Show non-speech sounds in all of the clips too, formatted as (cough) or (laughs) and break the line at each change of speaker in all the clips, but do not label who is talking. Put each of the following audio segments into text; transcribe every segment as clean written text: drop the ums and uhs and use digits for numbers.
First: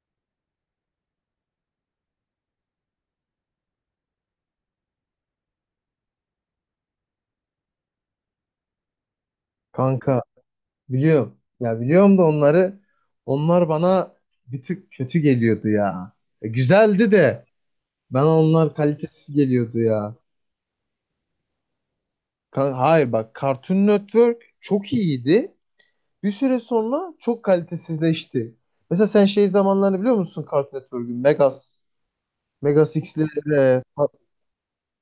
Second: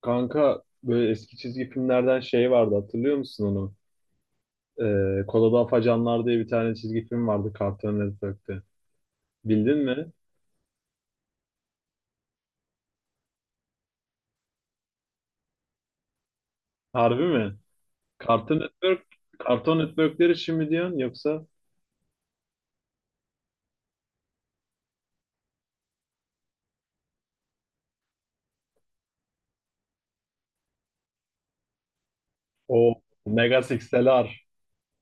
Kanka böyle eski çizgi filmlerden şey vardı hatırlıyor musun onu? Kola'da Afacanlar diye bir tane çizgi film vardı Cartoon Network'te. Bildin mi?
Kanka biliyorum. Ya biliyorum da onlar bana bir tık kötü geliyordu ya. Güzeldi
Harbi
de
mi?
ben
Cartoon
onlar
Network,
kalitesiz
Cartoon
geliyordu ya.
Network'leri şimdi mi diyorsun yoksa
Hayır bak, Cartoon Network çok iyiydi. Bir süre sonra çok kalitesizleşti. Mesela sen şey zamanlarını biliyor musun Cartoon Network'ün? Megas
o Mega
X'lere.
Six'teler.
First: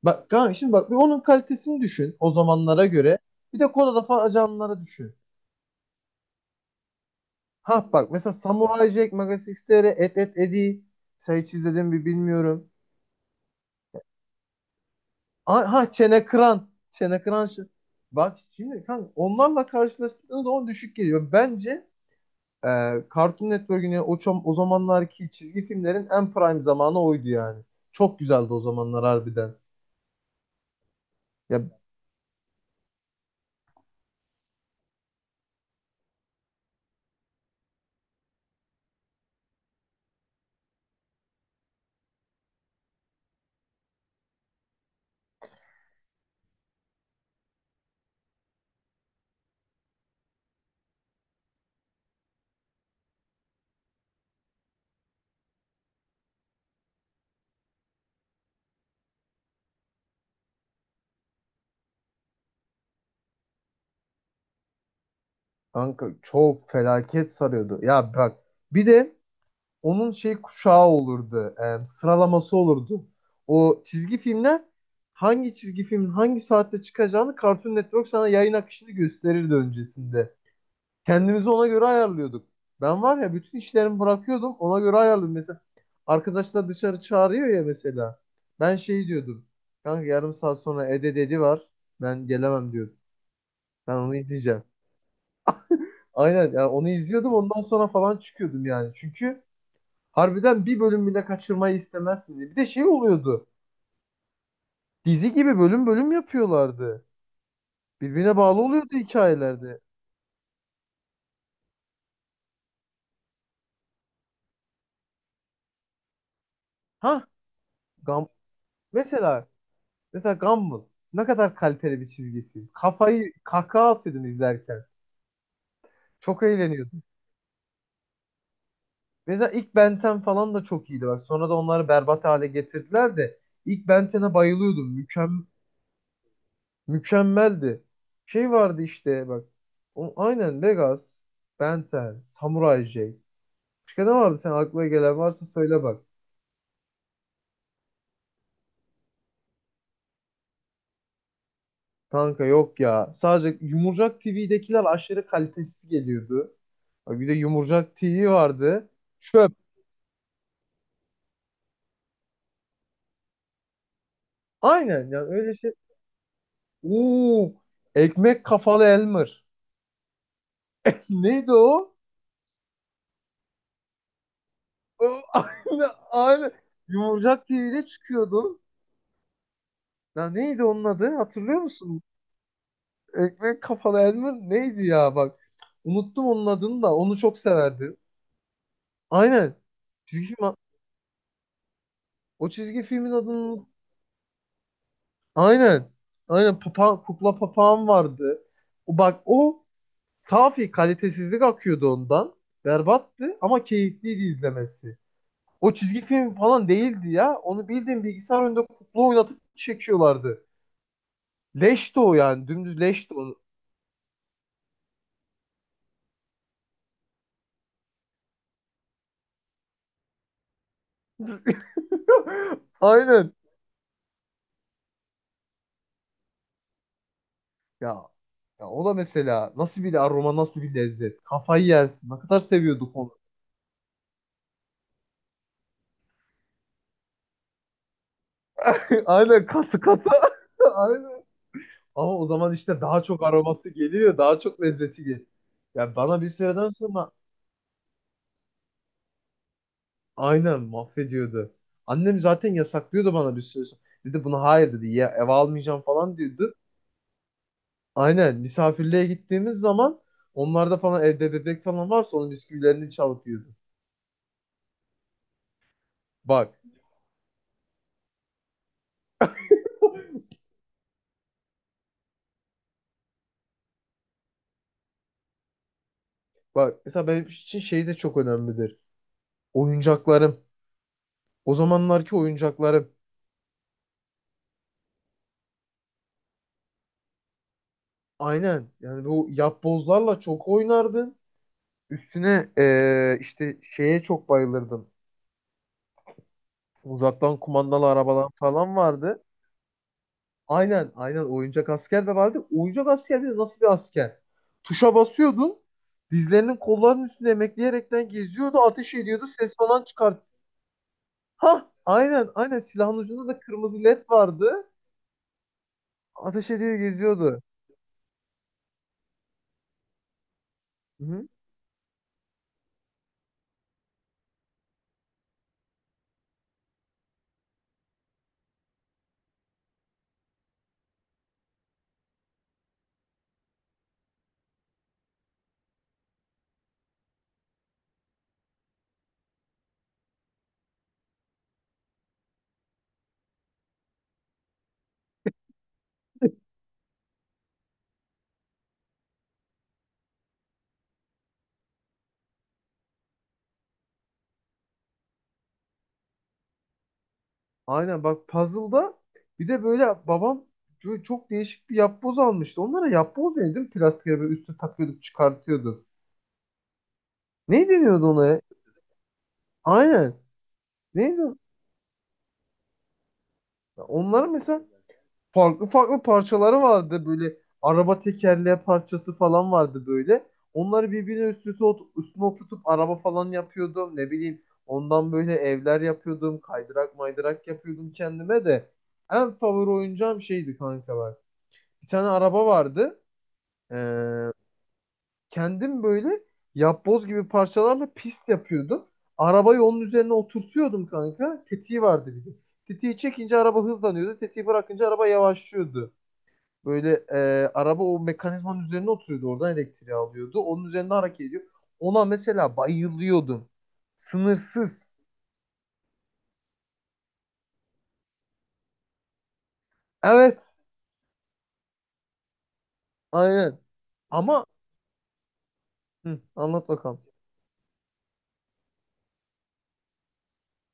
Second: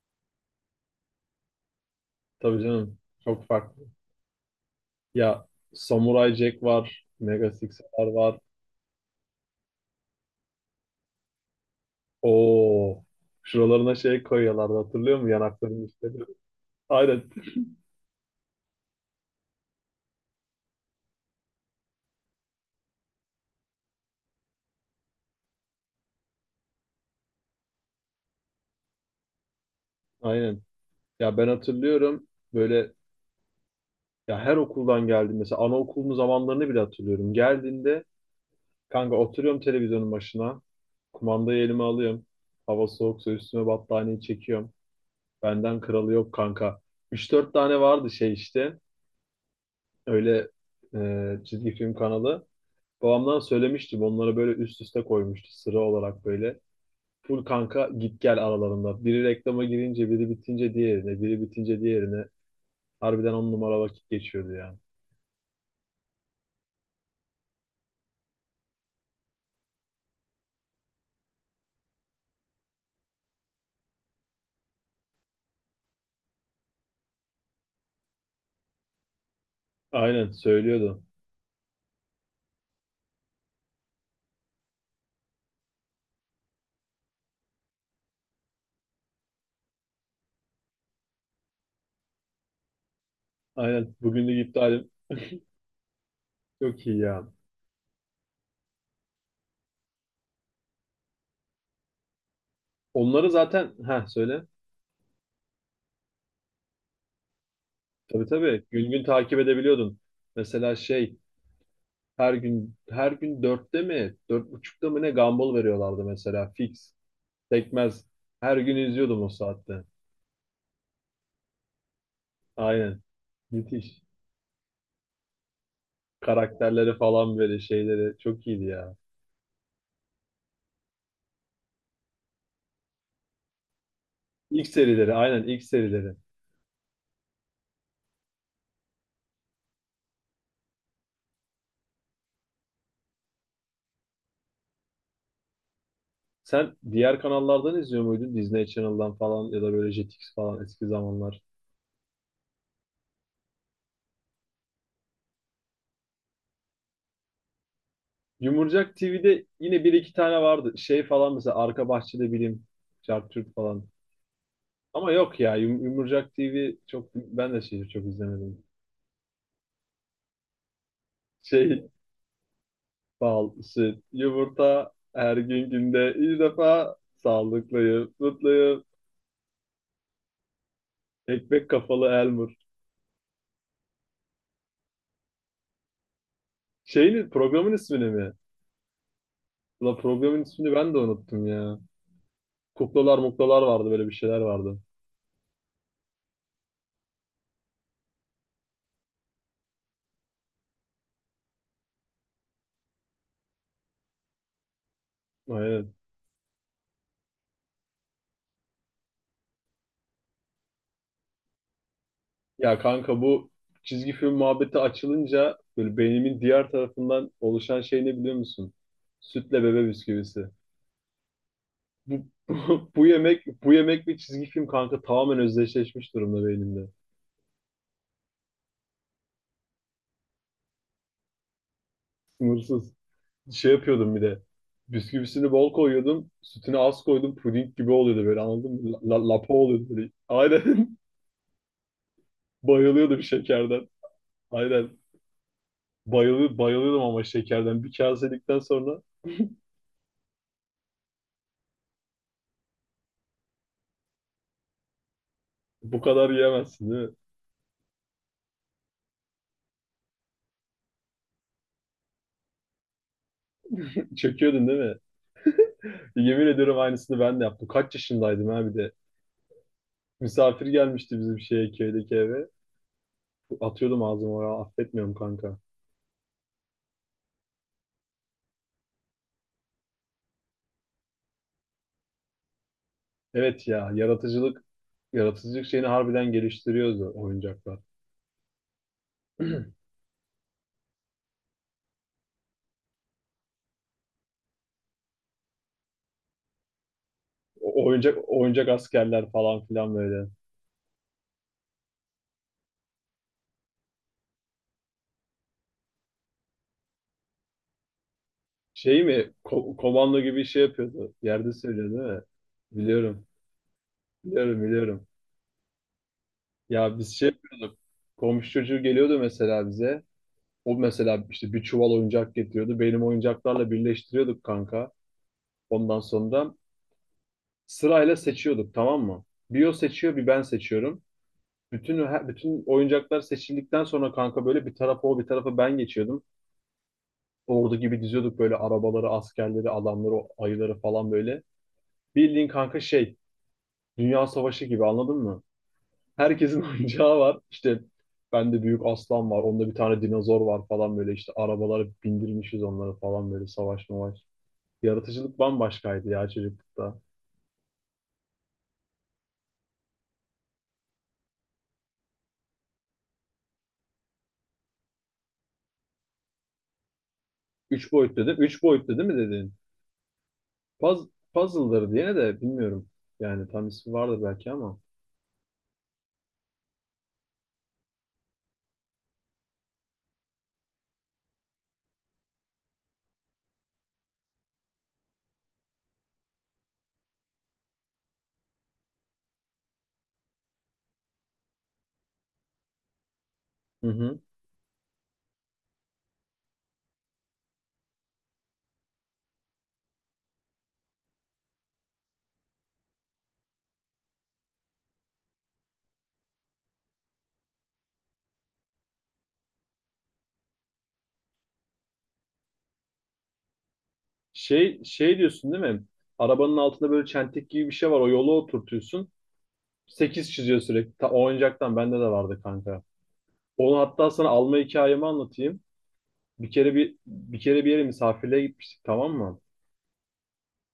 Bak kanka, şimdi bak bir onun kalitesini düşün o
Tabii
zamanlara
canım,
göre.
çok
Bir de
farklı.
Kodalı Ajanları düşün.
Ya, Samurai Jack var, Mega
Ha
Six'ler
bak, mesela
var.
Samurai Jack, Magas XTR, Et Et Edi. Mesela hiç izledim mi bilmiyorum.
Oo, şuralarına şey koyuyorlardı hatırlıyor musun yanaklarının
Ha,
üstüne?
Çene Kıran.
(laughs) Aynen,
Çene Kıran. Bak şimdi kanka, onlarla karşılaştığınız zaman düşük geliyor. Bence e, Cartoon Network'ün ya o, o zamanlarki çizgi filmlerin en prime zamanı oydu yani. Çok güzeldi o zamanlar harbiden.
aynen. Ya ben
Ya
hatırlıyorum böyle. Ya her okuldan geldim. Mesela anaokulunun zamanlarını bile hatırlıyorum. Geldiğinde kanka oturuyorum televizyonun başına. Kumandayı elime alıyorum. Hava soğuksa üstüme battaniyeyi çekiyorum. Benden kralı yok kanka. Üç dört tane vardı şey işte. Öyle çizgi film kanalı. Babamdan söylemiştim. Onları böyle üst üste koymuştu sıra olarak böyle. Full kanka git gel aralarında. Biri reklama girince, biri bitince diğerine, biri bitince diğerine. Harbiden on numara vakit geçiyordu ya.
kanka, çok felaket sarıyordu. Ya bak, bir de onun şey kuşağı olurdu. Sıralaması olurdu. O çizgi filmler, hangi çizgi filmin hangi saatte çıkacağını Cartoon Network sana yayın akışını gösterirdi
Aynen
öncesinde.
söylüyordu.
Kendimizi ona göre ayarlıyorduk. Ben var ya, bütün işlerimi bırakıyordum, ona göre ayarlıyordum. Mesela arkadaşlar dışarı çağırıyor ya mesela. Ben şey diyordum. Kanka, yarım saat sonra Ede dedi var. Ben gelemem diyordum. Ben
Aynen.
onu
Bugünlük
izleyeceğim.
iptalim,
Aynen yani,
çok
onu
iyi ya.
izliyordum, ondan sonra falan çıkıyordum yani. Çünkü harbiden bir bölüm bile kaçırmayı istemezsin diye. Bir de şey
Onları
oluyordu.
zaten, ha söyle.
Dizi gibi bölüm bölüm yapıyorlardı.
Tabii
Birbirine bağlı
tabii. Gün
oluyordu
gün takip
hikayelerde.
edebiliyordun. Mesela şey, her gün her gün dörtte mi dört buçukta mı ne Gumball veriyorlardı mesela fix.
Ha,
Tekmez.
Gam
Her gün izliyordum o
mesela
saatte.
mesela Gumball ne kadar kaliteli bir çizgi film.
Aynen.
Kafayı kahkaha
Müthiş.
atıyordum izlerken. Çok
Karakterleri
eğleniyordum.
falan böyle şeyleri çok iyiydi ya.
Mesela ilk Ben 10 falan da çok iyiydi bak. Sonra da onları berbat hale getirdiler de ilk Ben 10'e
İlk
bayılıyordum.
serileri, aynen
Mükem
ilk serileri.
mükemmeldi. Şey vardı işte bak. O, aynen Legas, Ben 10, Samurai Jack. Başka ne vardı, sen aklına gelen varsa söyle bak.
Sen diğer kanallardan izliyor muydun? Disney Channel'dan falan, ya da böyle Jetix falan eski zamanlar.
Kanka yok ya. Sadece Yumurcak TV'dekiler aşırı kalitesiz geliyordu. Bak bir de Yumurcak TV vardı.
Yumurcak TV'de
Çöp.
yine bir iki tane vardı. Şey falan, mesela Arka Bahçede Bilim, Çarptürk falan.
Aynen
Ama
yani,
yok ya,
öyle şey.
Yumurcak TV çok, ben
Oo,
de şeyi çok
ekmek
izlemedim.
kafalı Elmer. (laughs) Neydi
Şey,
o?
bal, süt, yumurta her gün,
(laughs) Aynı
günde ilk
aynı.
defa
Yumurcak TV'de
sağlıklıyım,
çıkıyordu.
mutluyum.
Ya neydi onun adı? Hatırlıyor
Ekmek
musun?
kafalı Elmur.
Ekmek kafalı Elmer neydi ya bak. Unuttum onun adını da. Onu
Şeyin,
çok
programın
severdim.
ismini mi?
Aynen.
La,
Çizgi
programın
film.
ismini ben de unuttum ya.
O çizgi filmin
Kuklalar muklalar
adını.
vardı, böyle bir şeyler vardı.
Aynen. Aynen papa, kukla papağan vardı. O bak, o safi kalitesizlik akıyordu ondan. Berbattı ama keyifliydi izlemesi. O
Aynen.
çizgi film falan değildi ya. Onu bildiğin bilgisayar önünde kukla oynatıp çekiyorlardı. Leşti o yani.
Ya
Dümdüz leşti
kanka,
o.
bu çizgi film muhabbeti açılınca böyle beynimin diğer tarafından oluşan şey ne biliyor musun? Sütle bebe bisküvisi. Bu,
(laughs)
(laughs) bu
Aynen.
yemek, bu yemek ve çizgi film kanka tamamen özdeşleşmiş durumda beynimde.
Ya, ya o da mesela nasıl bir aroma, nasıl bir lezzet. Kafayı yersin. Ne kadar
Sınırsız.
seviyorduk onu.
Şey yapıyordum bir de. Bisküvisini bol koyuyordum. Sütünü az koydum. Puding gibi oluyordu böyle, anladın mı?
(laughs) Aynen
Lapa
katı
oluyordu
katı.
böyle.
(laughs)
Aynen.
Aynen. Ama o zaman
(laughs)
işte daha
Bayılıyordum
çok aroması
şekerden.
geliyor, daha çok
Aynen.
lezzeti geliyor. Ya bana bir
Bayılıyordum,
süreden
bayılıyordum
sonra
ama şekerden. Bir kase yedikten sonra
aynen mahvediyordu. Annem zaten yasaklıyordu bana bir süre sonra. Dedi buna hayır, dedi ya, eve almayacağım
bu
falan
kadar
diyordu.
yiyemezsin değil mi?
Aynen, misafirliğe gittiğimiz zaman onlarda falan, evde bebek falan varsa, onun bisküvilerini çalıp yiyordu.
Çöküyordun değil mi? Yemin
Bak
ediyorum aynısını ben de yaptım. Kaç yaşındaydım ha bir de. Misafir gelmişti bizim şeye, köydeki eve. Atıyordum ağzıma ya, affetmiyorum kanka.
bak mesela, benim için şey de çok önemlidir. Oyuncaklarım. O zamanlarki oyuncaklarım.
Evet ya, yaratıcılık, yaratıcılık şeyini harbiden geliştiriyordu oyuncaklar.
Aynen yani, bu
(clears throat)
yapbozlarla çok oynardım. Üstüne işte şeye çok bayılırdım. Uzaktan kumandalı
Oyuncak
arabalar
oyuncak
falan vardı.
askerler falan filan böyle.
Aynen aynen, oyuncak asker de vardı. Oyuncak asker de nasıl bir asker? Tuşa basıyordun. Dizlerinin kollarının üstünde emekleyerekten geziyordu. Ateş
Şey
ediyordu.
mi?
Ses falan
Komando
çıkart.
gibi şey yapıyordu. Yerde
Ha
söylüyor değil mi?
aynen aynen, silahın
Biliyorum.
ucunda da kırmızı led
Biliyorum,
vardı.
biliyorum.
Ateş ediyor
Ya biz şey
geziyordu.
yapıyorduk. Komşu çocuğu geliyordu mesela bize. O mesela
Hı-hı.
işte bir çuval oyuncak getiriyordu. Benim oyuncaklarla birleştiriyorduk kanka. Ondan sonra sırayla seçiyorduk, tamam mı? Bir o seçiyor, bir ben seçiyorum. Bütün oyuncaklar seçildikten sonra kanka böyle bir tarafa o, bir tarafa ben geçiyordum. Ordu gibi diziyorduk böyle arabaları, askerleri, adamları, o ayıları falan böyle. Bildiğin kanka şey, Dünya Savaşı gibi, anladın mı? Herkesin (laughs) oyuncağı var. İşte bende büyük aslan var. Onda bir tane dinozor var falan, böyle işte arabalara bindirmişiz onları falan, böyle savaş mavaş. Yaratıcılık bambaşkaydı ya çocuklukta.
Aynen bak, puzzle'da bir de, böyle babam, böyle çok değişik bir yapboz almıştı. Onlara yapboz neydi? Plastik böyle üstü takıyorduk, çıkartıyordu. Ne
Üç
deniyordu
boyutlu değil
ona?
mi? Üç boyutlu değil mi dedin?
Aynen.
Puz,
Neydi o?
Puzzle'ları diye de bilmiyorum. Yani tam ismi vardır
Onların
belki
mesela
ama.
farklı farklı parçaları vardı böyle. Araba tekerleği parçası falan vardı böyle. Onları birbirine üst üste üstüne oturtup araba falan yapıyordum. Ne bileyim, ondan böyle evler yapıyordum. Kaydırak maydırak yapıyordum kendime de. En favori oyuncağım şeydi kanka bak. Bir tane araba vardı. Ee,
Hı hı.
kendim böyle yapboz gibi parçalarla pist yapıyordum. Arabayı onun üzerine oturtuyordum kanka. Tetiği vardı bir de. Tetiği çekince araba hızlanıyordu. Tetiği bırakınca araba yavaşlıyordu. Böyle araba o mekanizmanın üzerine oturuyordu. Oradan elektriği alıyordu. Onun üzerinde hareket ediyor. Ona mesela bayılıyordum.
Şey,
Sınırsız.
şey diyorsun değil mi? Arabanın altında böyle çentik gibi bir şey var. O yola oturtuyorsun. Sekiz
Evet.
çiziyor sürekli. O oyuncaktan bende de vardı kanka.
Aynen.
Onu hatta sana
Ama
alma hikayemi anlatayım.
hı, anlat bakalım.
Bir kere bir yere misafirliğe gitmiştik, tamam mı?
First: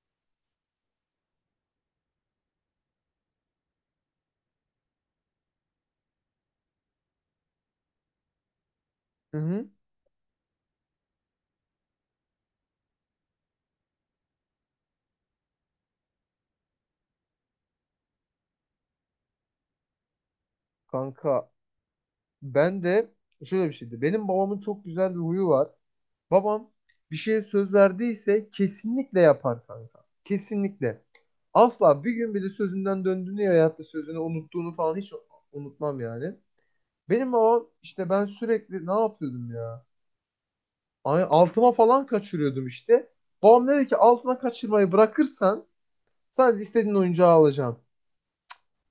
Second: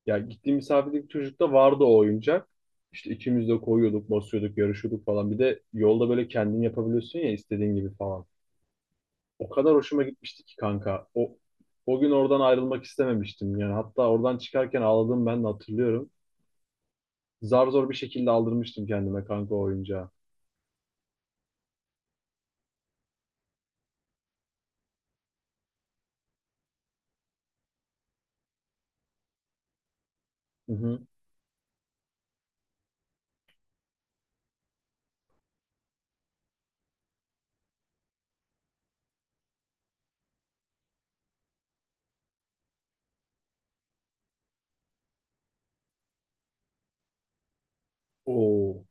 Ya, gittiğim misafirlik çocukta vardı o oyuncak. İşte ikimiz de koyuyorduk, basıyorduk, yarışıyorduk falan. Bir de yolda böyle kendin yapabiliyorsun ya istediğin gibi falan.
Hı
O
hı.
kadar hoşuma gitmişti ki kanka. O gün oradan ayrılmak istememiştim. Yani hatta oradan çıkarken ağladım, ben de hatırlıyorum. Zar zor bir şekilde aldırmıştım kendime kanka o oyuncağı.
Kanka, ben de şöyle bir şeydi. Benim babamın çok güzel bir huyu var. Babam bir şeye söz verdiyse kesinlikle yapar kanka.
Hı
Kesinlikle.
hı.
Asla bir gün bile sözünden döndüğünü ya da sözünü unuttuğunu falan hiç unutmam yani. Benim babam işte, ben sürekli ne yapıyordum ya? Ay, altıma falan kaçırıyordum işte. Babam dedi ki, altına kaçırmayı bırakırsan sadece istediğin oyuncağı alacağım.
Oo.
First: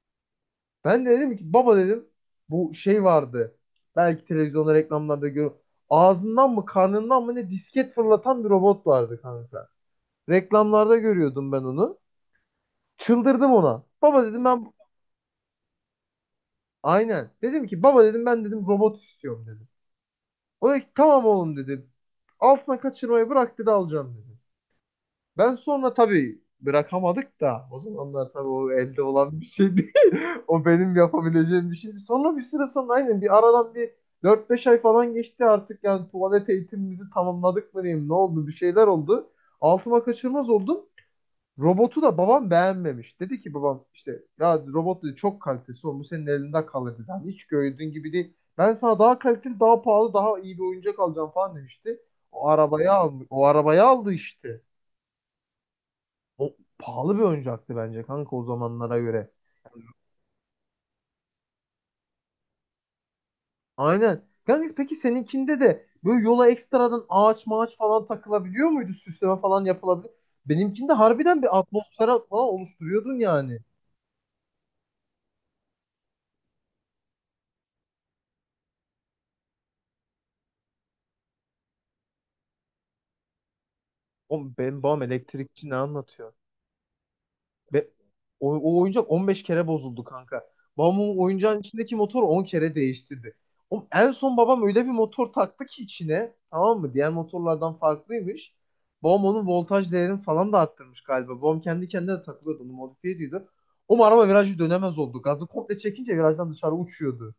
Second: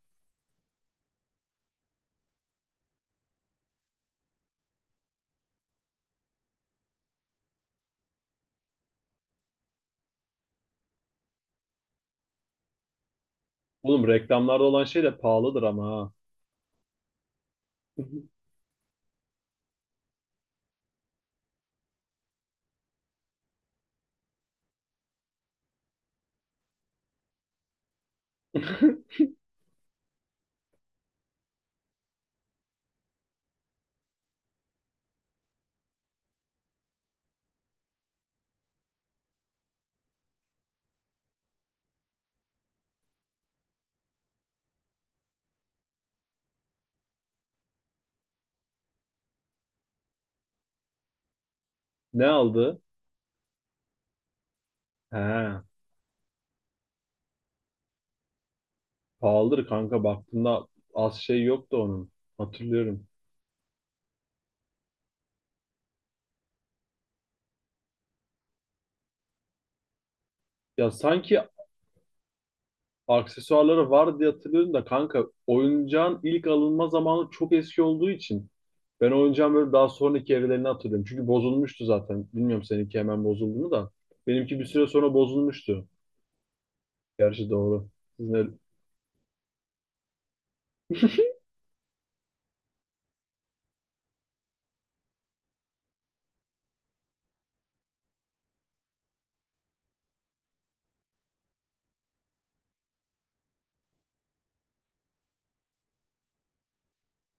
Ben de dedim ki, baba dedim, bu şey vardı. Belki televizyonda reklamlarda gör. Ağzından mı karnından mı ne, disket fırlatan bir robot vardı kanka. Reklamlarda görüyordum ben onu. Çıldırdım ona.
Oğlum,
Baba dedim,
reklamlarda
ben
olan şey de pahalıdır ama ha.
aynen. Dedim ki baba dedim, ben dedim robot istiyorum dedim. O da ki, tamam oğlum dedi. Altına kaçırmayı bırak dedi, alacağım dedi. Ben sonra tabii bırakamadık da o zamanlar, tabii o elde
(laughs)
olan bir şey değil. (laughs) O benim yapabileceğim bir şeydi. Sonra bir süre sonra aynen, bir aradan bir dört beş ay falan geçti artık yani, tuvalet eğitimimizi tamamladık mı diyeyim, ne oldu, bir şeyler oldu. Altıma kaçırmaz oldum. Robotu da babam beğenmemiş. Dedi ki babam, işte ya robot dedi, çok kalitesi olmuş senin elinde kalır dedi. Hani hiç gördüğün gibi değil. Ben sana daha kaliteli, daha pahalı, daha iyi bir oyuncak alacağım falan demişti.
Ne
O
aldı?
arabayı aldı. O arabayı aldı işte.
He.
O pahalı bir oyuncaktı bence kanka, o zamanlara göre.
Pahalıdır kanka, baktığında az şey yok da onun. Hatırlıyorum.
Aynen. Kanka peki, seninkinde de böyle yola ekstradan ağaç mağaç falan takılabiliyor muydu? Süsleme falan yapılabilir.
Ya
Benimkinde
sanki
harbiden bir atmosfer falan oluşturuyordun yani.
aksesuarları var diye hatırlıyorum da kanka, oyuncağın ilk alınma zamanı çok eski olduğu için ben oyuncağın böyle daha sonraki evrelerini hatırlıyorum. Çünkü bozulmuştu zaten. Bilmiyorum seninki hemen bozuldu mu da.
Oğlum,
Benimki bir
benim
süre
babam
sonra
elektrikçi, ne
bozulmuştu.
anlatıyor?
Gerçi doğru.
Ve o,
Sizin
o oyuncak 15 kere bozuldu kanka. Babamın oyuncağın içindeki motor 10 kere değiştirdi. Oğlum en son babam öyle bir motor taktı ki içine, tamam mı? Diğer motorlardan farklıymış. Babam onun voltaj değerini falan da arttırmış galiba. Babam kendi kendine de takılıyordu. Onu modifiye ediyordu. O araba virajı dönemez oldu. Gazı komple çekince virajdan dışarı uçuyordu.